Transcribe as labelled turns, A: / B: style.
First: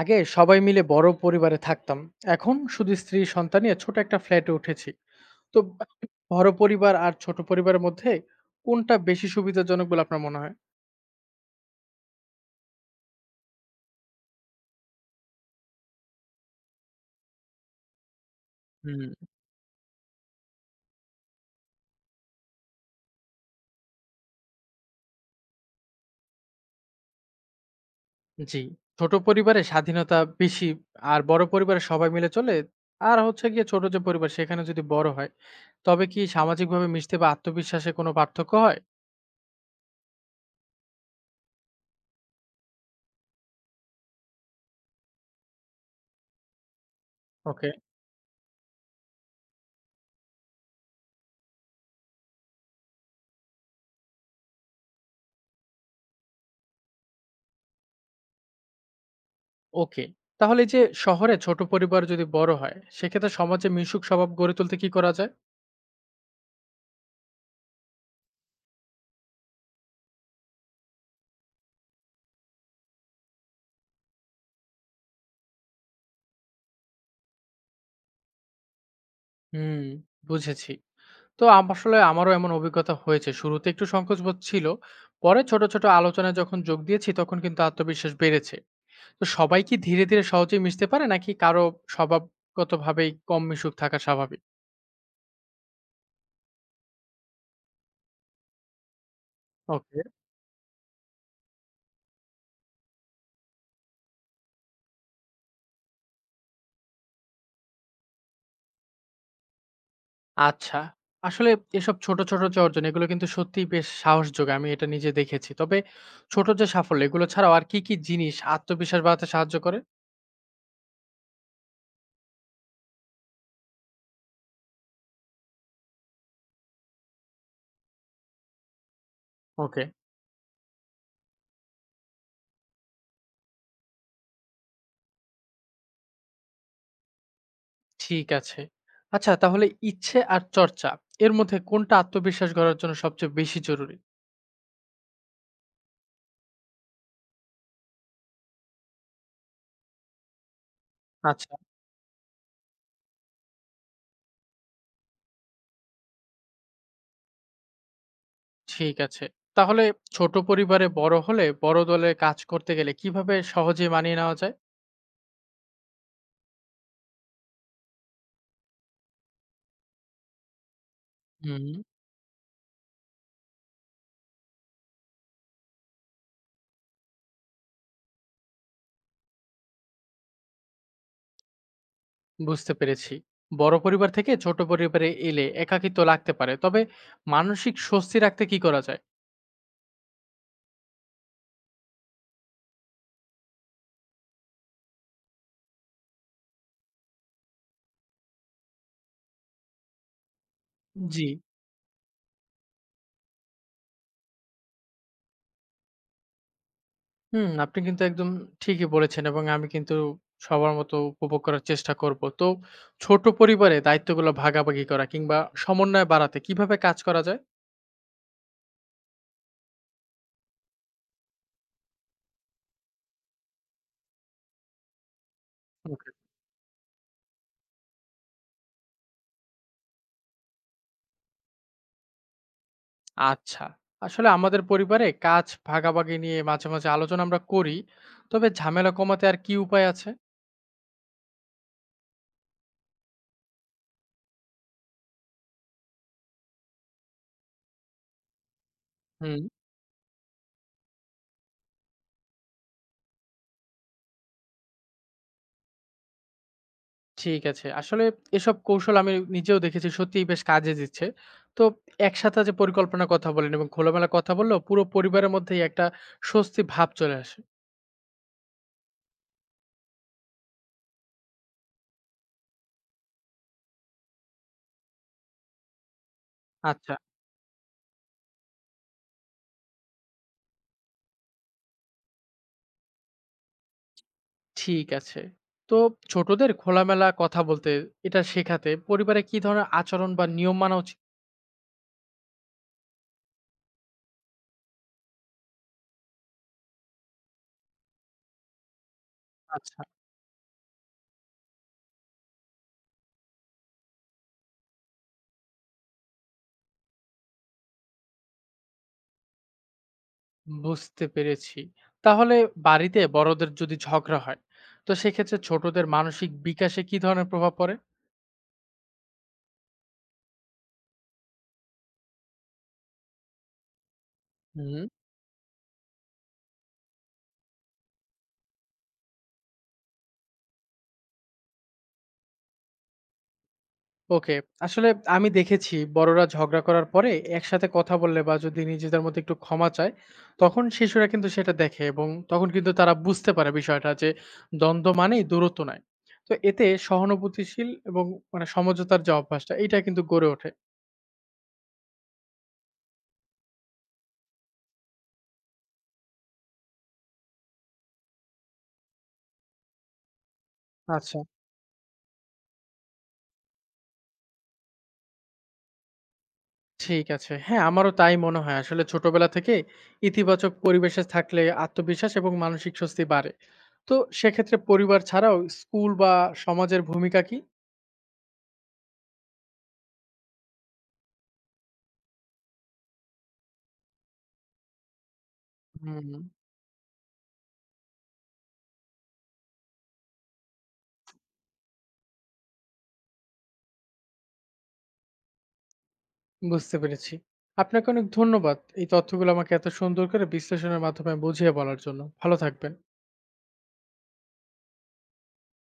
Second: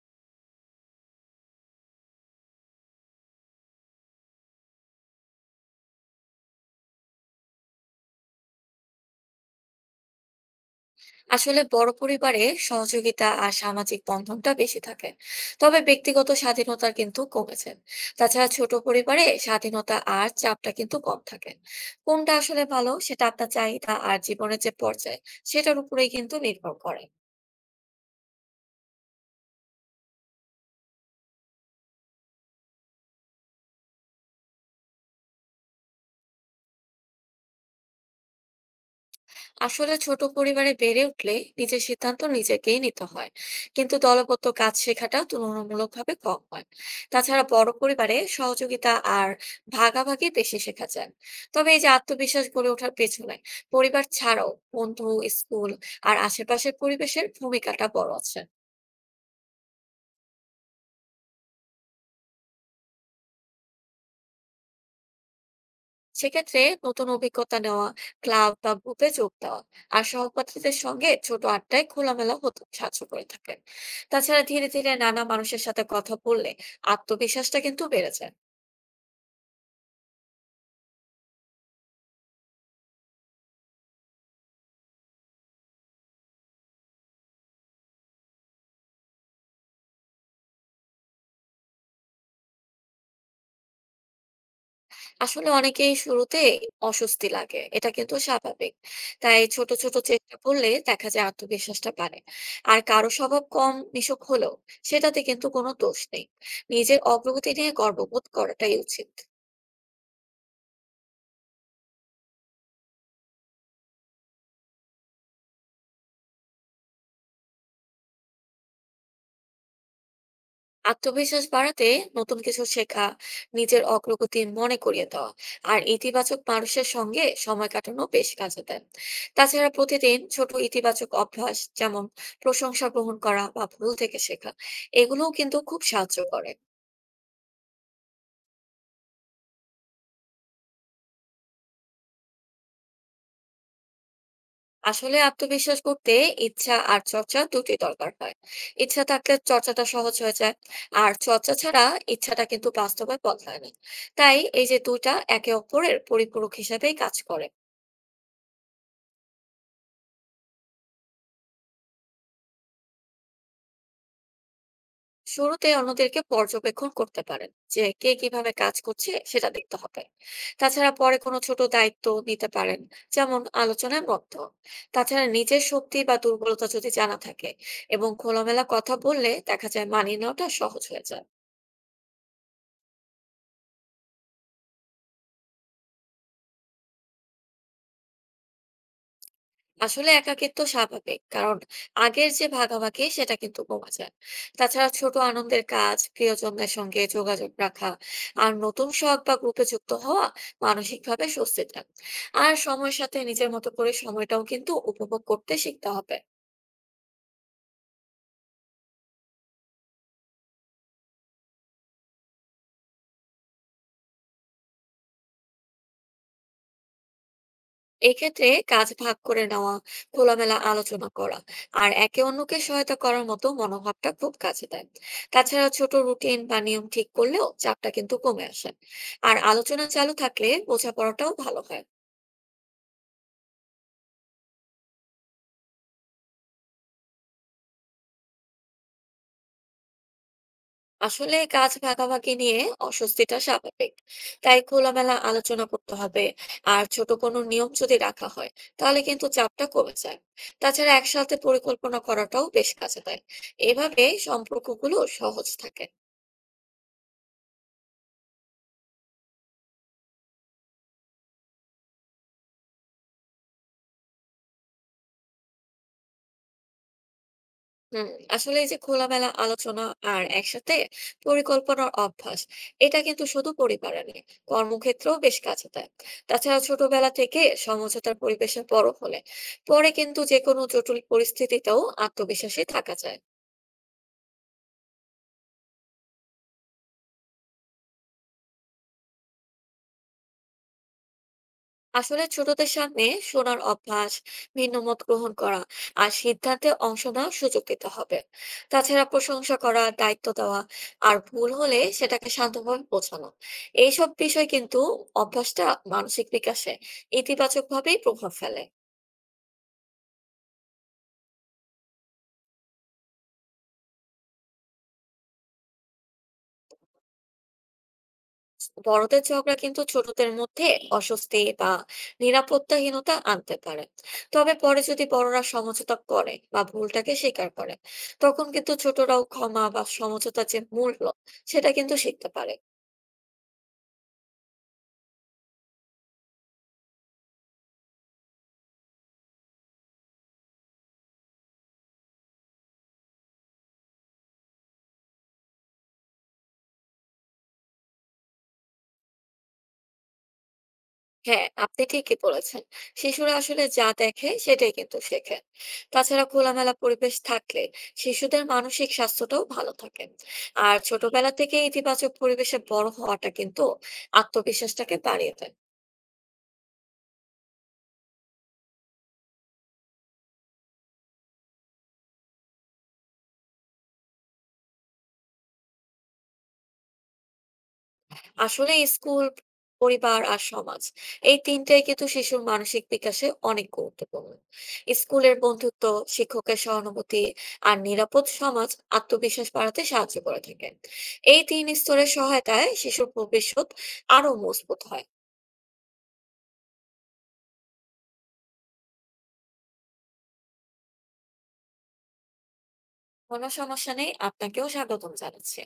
A: আগে সবাই মিলে বড় পরিবারে থাকতাম। এখন শুধু স্ত্রী, সন্তান নিয়ে ছোট একটা ফ্ল্যাটে উঠেছি। তো বড় পরিবার আর ছোট পরিবারের মধ্যে কোনটা বেশি সুবিধাজনক বলে আপনার মনে হয়?
B: আসলে বড় পরিবারে সহযোগিতা আর সামাজিক বন্ধনটা বেশি থাকে, তবে ব্যক্তিগত স্বাধীনতা কিন্তু কমেছে। তাছাড়া ছোট
A: হুম।
B: পরিবারে স্বাধীনতা আর চাপটা কিন্তু কম থাকে। কোনটা আসলে ভালো সেটা আপনার চাহিদা আর জীবনের যে পর্যায়, সেটার উপরেই কিন্তু নির্ভর করে।
A: জি। ছোট পরিবারে স্বাধীনতা বেশি আর বড় পরিবারে সবাই মিলে চলে। আর হচ্ছে গিয়ে ছোট যে পরিবার সেখানে যদি বড় হয়, তবে কি সামাজিকভাবে মিশতে বা আত্মবিশ্বাসে কোনো পার্থক্য হয়?
B: আসলে ছোট পরিবারে বেড়ে উঠলে নিজের সিদ্ধান্ত নিজেকেই নিতে হয়, কিন্তু দলগত কাজ শেখাটা তুলনামূলকভাবে কম হয়। তাছাড়া
A: ওকে,
B: বড় পরিবারে সহযোগিতা আর ভাগাভাগি বেশি শেখা যায়। তবে এই যে আত্মবিশ্বাস গড়ে ওঠার পেছনে পরিবার ছাড়াও বন্ধু, স্কুল আর আশেপাশের পরিবেশের ভূমিকাটা বড় আছে।
A: ওকে। তাহলে এই যে শহরে ছোট পরিবার যদি বড় হয়, সেক্ষেত্রে সমাজে মিশুক স্বভাব গড়ে তুলতে কি করা যায়?
B: সেক্ষেত্রে নতুন অভিজ্ঞতা নেওয়া, ক্লাব বা গ্রুপে যোগ দেওয়া আর সহপাঠীদের সঙ্গে ছোট আড্ডায় খোলামেলা হতে সাহায্য করে থাকেন। তাছাড়া ধীরে ধীরে নানা মানুষের সাথে কথা বললে আত্মবিশ্বাসটা কিন্তু বেড়ে যায়।
A: হুম, বুঝেছি। তো আসলে আমারও এমন অভিজ্ঞতা হয়েছে। শুরুতে একটু সংকোচবোধ ছিল। পরে ছোট, ছোট আলোচনায় যখন যোগ দিয়েছি তখন কিন্তু আত্মবিশ্বাস বেড়েছে। তো সবাই কি ধীরে, ধীরে সহজেই মিশতে পারে নাকি কারো স্বভাবগতভাবেই কম মিশুক থাকা স্বাভাবিক?
B: আসলে অনেকেই শুরুতে অস্বস্তি লাগে, এটা কিন্তু স্বাভাবিক। তাই ছোট ছোট
A: ওকে,
B: চেষ্টা করলে দেখা যায় আত্মবিশ্বাসটা বাড়ে। আর কারো স্বভাব কম মিশুক হলেও সেটাতে কিন্তু কোনো দোষ নেই, নিজের অগ্রগতি নিয়ে গর্ববোধ করাটাই উচিত।
A: আচ্ছা। আসলে এসব ছোট, ছোট যে অর্জন এগুলো কিন্তু সত্যিই বেশ সাহস যোগায়। আমি এটা নিজে দেখেছি। তবে ছোট যে সাফল্য এগুলো ছাড়াও আর কি, কি জিনিস আত্মবিশ্বাস বাড়াতে সাহায্য করে?
B: আত্মবিশ্বাস বাড়াতে নতুন কিছু শেখা, নিজের অগ্রগতি মনে করিয়ে দেওয়া আর ইতিবাচক মানুষের সঙ্গে সময় কাটানো বেশ কাজে দেয়। তাছাড়া
A: ওকে,
B: প্রতিদিন ছোট ইতিবাচক অভ্যাস, যেমন প্রশংসা গ্রহণ করা বা ভুল থেকে শেখা, এগুলোও কিন্তু খুব সাহায্য করে।
A: ঠিক আছে। আচ্ছা তাহলে ইচ্ছে আর চর্চা এর মধ্যে কোনটা আত্মবিশ্বাস গড়ার জন্য সবচেয়ে বেশি জরুরি?
B: আসলে আত্মবিশ্বাস করতে ইচ্ছা আর চর্চা দুটোই দরকার হয়। ইচ্ছা থাকলে চর্চাটা সহজ হয়ে যায়, আর চর্চা
A: আচ্ছা,
B: ছাড়া ইচ্ছাটা কিন্তু বাস্তবে বদলায় না। তাই এই যে দুইটা একে অপরের পরিপূরক হিসেবেই কাজ করে।
A: ঠিক আছে। তাহলে ছোট পরিবারে বড় হলে বড় দলে কাজ করতে গেলে কিভাবে সহজে মানিয়ে নেওয়া যায়?
B: শুরুতে অন্যদেরকে পর্যবেক্ষণ করতে পারেন, যে কে কিভাবে কাজ করছে সেটা দেখতে হবে। তাছাড়া পরে কোনো ছোট
A: হুম,
B: দায়িত্ব নিতে পারেন, যেমন আলোচনায় মত দেওয়া। তাছাড়া নিজের শক্তি বা দুর্বলতা যদি জানা থাকে এবং খোলামেলা কথা বললে দেখা যায় মানিয়ে নেওয়াটা সহজ হয়ে যায়।
A: বুঝতে পেরেছি। বড় পরিবার থেকে ছোট পরিবারে এলে একাকিত্ব লাগতে পারে। তবে মানসিক স্বস্তি রাখতে কি করা যায়?
B: আসলে একাকিত্ব স্বাভাবিক, কারণ আগের যে ভাগাভাগি সেটা কিন্তু কমে যায়। তাছাড়া ছোট আনন্দের কাজ, প্রিয়জনদের সঙ্গে যোগাযোগ রাখা আর নতুন শখ বা গ্রুপে যুক্ত হওয়া মানসিকভাবে
A: জি।
B: স্বস্তি দেয়। আর সময়ের সাথে নিজের মতো করে সময়টাও কিন্তু উপভোগ করতে শিখতে হবে।
A: হুম, আপনি কিন্তু একদম ঠিকই বলেছেন এবং আমি কিন্তু সবার মতো উপভোগ করার চেষ্টা করব। তো ছোট পরিবারে দায়িত্বগুলো ভাগাভাগি করা কিংবা সমন্বয় বাড়াতে কিভাবে কাজ করা যায়?
B: এক্ষেত্রে কাজ ভাগ করে নেওয়া, খোলামেলা আলোচনা করা আর একে অন্যকে সহায়তা করার মতো মনোভাবটা খুব কাজে দেয়। তাছাড়া ছোট রুটিন বা নিয়ম ঠিক করলেও চাপটা কিন্তু কমে আসে, আর আলোচনা চালু থাকলে বোঝাপড়াটাও ভালো হয়।
A: আচ্ছা। আসলে আমাদের পরিবারে কাজ ভাগাভাগি নিয়ে মাঝে, মাঝে আলোচনা আমরা করি। তবে ঝামেলা কমাতে আর কি উপায় আছে?
B: আসলে কাজ ভাগাভাগি নিয়ে অস্বস্তিটা স্বাভাবিক, তাই খোলামেলা আলোচনা করতে হবে। আর ছোট কোনো নিয়ম যদি রাখা হয়, তাহলে কিন্তু
A: হুম।
B: চাপটা কমে যায়। তাছাড়া একসাথে পরিকল্পনা করাটাও বেশ কাজে দেয়, এভাবে সম্পর্কগুলো সহজ থাকে।
A: ঠিক আছে। আসলে এসব কৌশল আমি নিজেও দেখেছি সত্যিই বেশ কাজে দিচ্ছে। তো একসাথে যে পরিকল্পনার কথা বলেন এবং খোলামেলা কথা বললেও পুরো পরিবারের মধ্যেই একটা স্বস্তি ভাব চলে আসে।
B: হুম, আসলে এই যে খোলামেলা আলোচনা আর একসাথে পরিকল্পনার অভ্যাস, এটা কিন্তু শুধু পরিবারে নেই, কর্মক্ষেত্রেও বেশ কাজে দেয়। তাছাড়া
A: আচ্ছা।
B: ছোটবেলা থেকে সমঝোতার পরিবেশে বড় হলে পরে কিন্তু যে কোনো জটিল পরিস্থিতিতেও আত্মবিশ্বাসী থাকা যায়।
A: ঠিক আছে। তো ছোটদের খোলামেলা কথা বলতে এটা শেখাতে পরিবারে কি ধরনের আচরণ বা নিয়ম মানা উচিত?
B: আসলে ছোটদের সামনে শোনার অভ্যাস, ভিন্ন মত গ্রহণ করা আর সিদ্ধান্তে অংশ নেওয়ার সুযোগ দিতে হবে। তাছাড়া প্রশংসা
A: আচ্ছা।
B: করা, দায়িত্ব দেওয়া আর ভুল হলে সেটাকে শান্তভাবে বোঝানো, এইসব বিষয় কিন্তু অভ্যাসটা মানসিক বিকাশে ইতিবাচক ভাবেই প্রভাব ফেলে।
A: বুঝতে পেরেছি। তাহলে বাড়িতে বড়দের যদি ঝগড়া হয়, তো সেক্ষেত্রে ছোটদের মানসিক বিকাশে কি ধরনের প্রভাব পড়ে?
B: বড়দের ঝগড়া কিন্তু ছোটদের মধ্যে অস্বস্তি বা নিরাপত্তাহীনতা আনতে পারে। তবে পরে
A: হুম,
B: যদি বড়রা সমঝোতা করে বা ভুলটাকে স্বীকার করে, তখন কিন্তু ছোটরাও ক্ষমা বা সমঝোতার যে মূল্য সেটা কিন্তু শিখতে পারে।
A: ওকে, আসলে আমি দেখেছি বড়রা ঝগড়া করার পরে একসাথে কথা বললে বা যদি নিজেদের মধ্যে একটু ক্ষমা চায়, তখন শিশুরা কিন্তু সেটা দেখে এবং তখন কিন্তু তারা বুঝতে পারে বিষয়টা যে দ্বন্দ্ব মানেই দূরত্ব নয়। তো এতে সহানুভূতিশীল এবং মানে সমঝোতার যে অভ্যাসটা এটা কিন্তু গড়ে ওঠে।
B: হ্যাঁ, আপনি ঠিকই বলেছেন, শিশুরা আসলে যা দেখে সেটাই কিন্তু শেখে। তাছাড়া খোলামেলা পরিবেশ থাকলে শিশুদের মানসিক স্বাস্থ্যটাও ভালো থাকে। আর
A: আচ্ছা,
B: ছোটবেলা থেকে ইতিবাচক পরিবেশে বড় হওয়াটা কিন্তু আত্মবিশ্বাসটাকে বাড়িয়ে দেয়।
A: ঠিক আছে। হ্যাঁ, আমারও তাই মনে হয়। আসলে ছোটবেলা থেকে ইতিবাচক পরিবেশে থাকলে আত্মবিশ্বাস এবং মানসিক স্বস্তি বাড়ে। তো সেক্ষেত্রে পরিবার ছাড়াও স্কুল বা সমাজের ভূমিকা কি?
B: আসলে স্কুল, পরিবার আর সমাজ, এই তিনটাই কিন্তু শিশুর মানসিক বিকাশে অনেক গুরুত্বপূর্ণ। স্কুলের বন্ধুত্ব,
A: হুম।
B: শিক্ষকের সহানুভূতি আর নিরাপদ সমাজ আত্মবিশ্বাস বাড়াতে সাহায্য করে থাকে। এই তিন স্তরের সহায়তায় শিশুর ভবিষ্যৎ আরো মজবুত হয়।
A: বুঝতে পেরেছি। আপনাকে অনেক ধন্যবাদ। এই তথ্যগুলো আমাকে এত সুন্দর করে বিশ্লেষণের মাধ্যমে বুঝিয়ে বলার জন্য। ভালো থাকবেন।
B: কোনো সমস্যা নেই, আপনাকেও স্বাগতম জানাচ্ছি।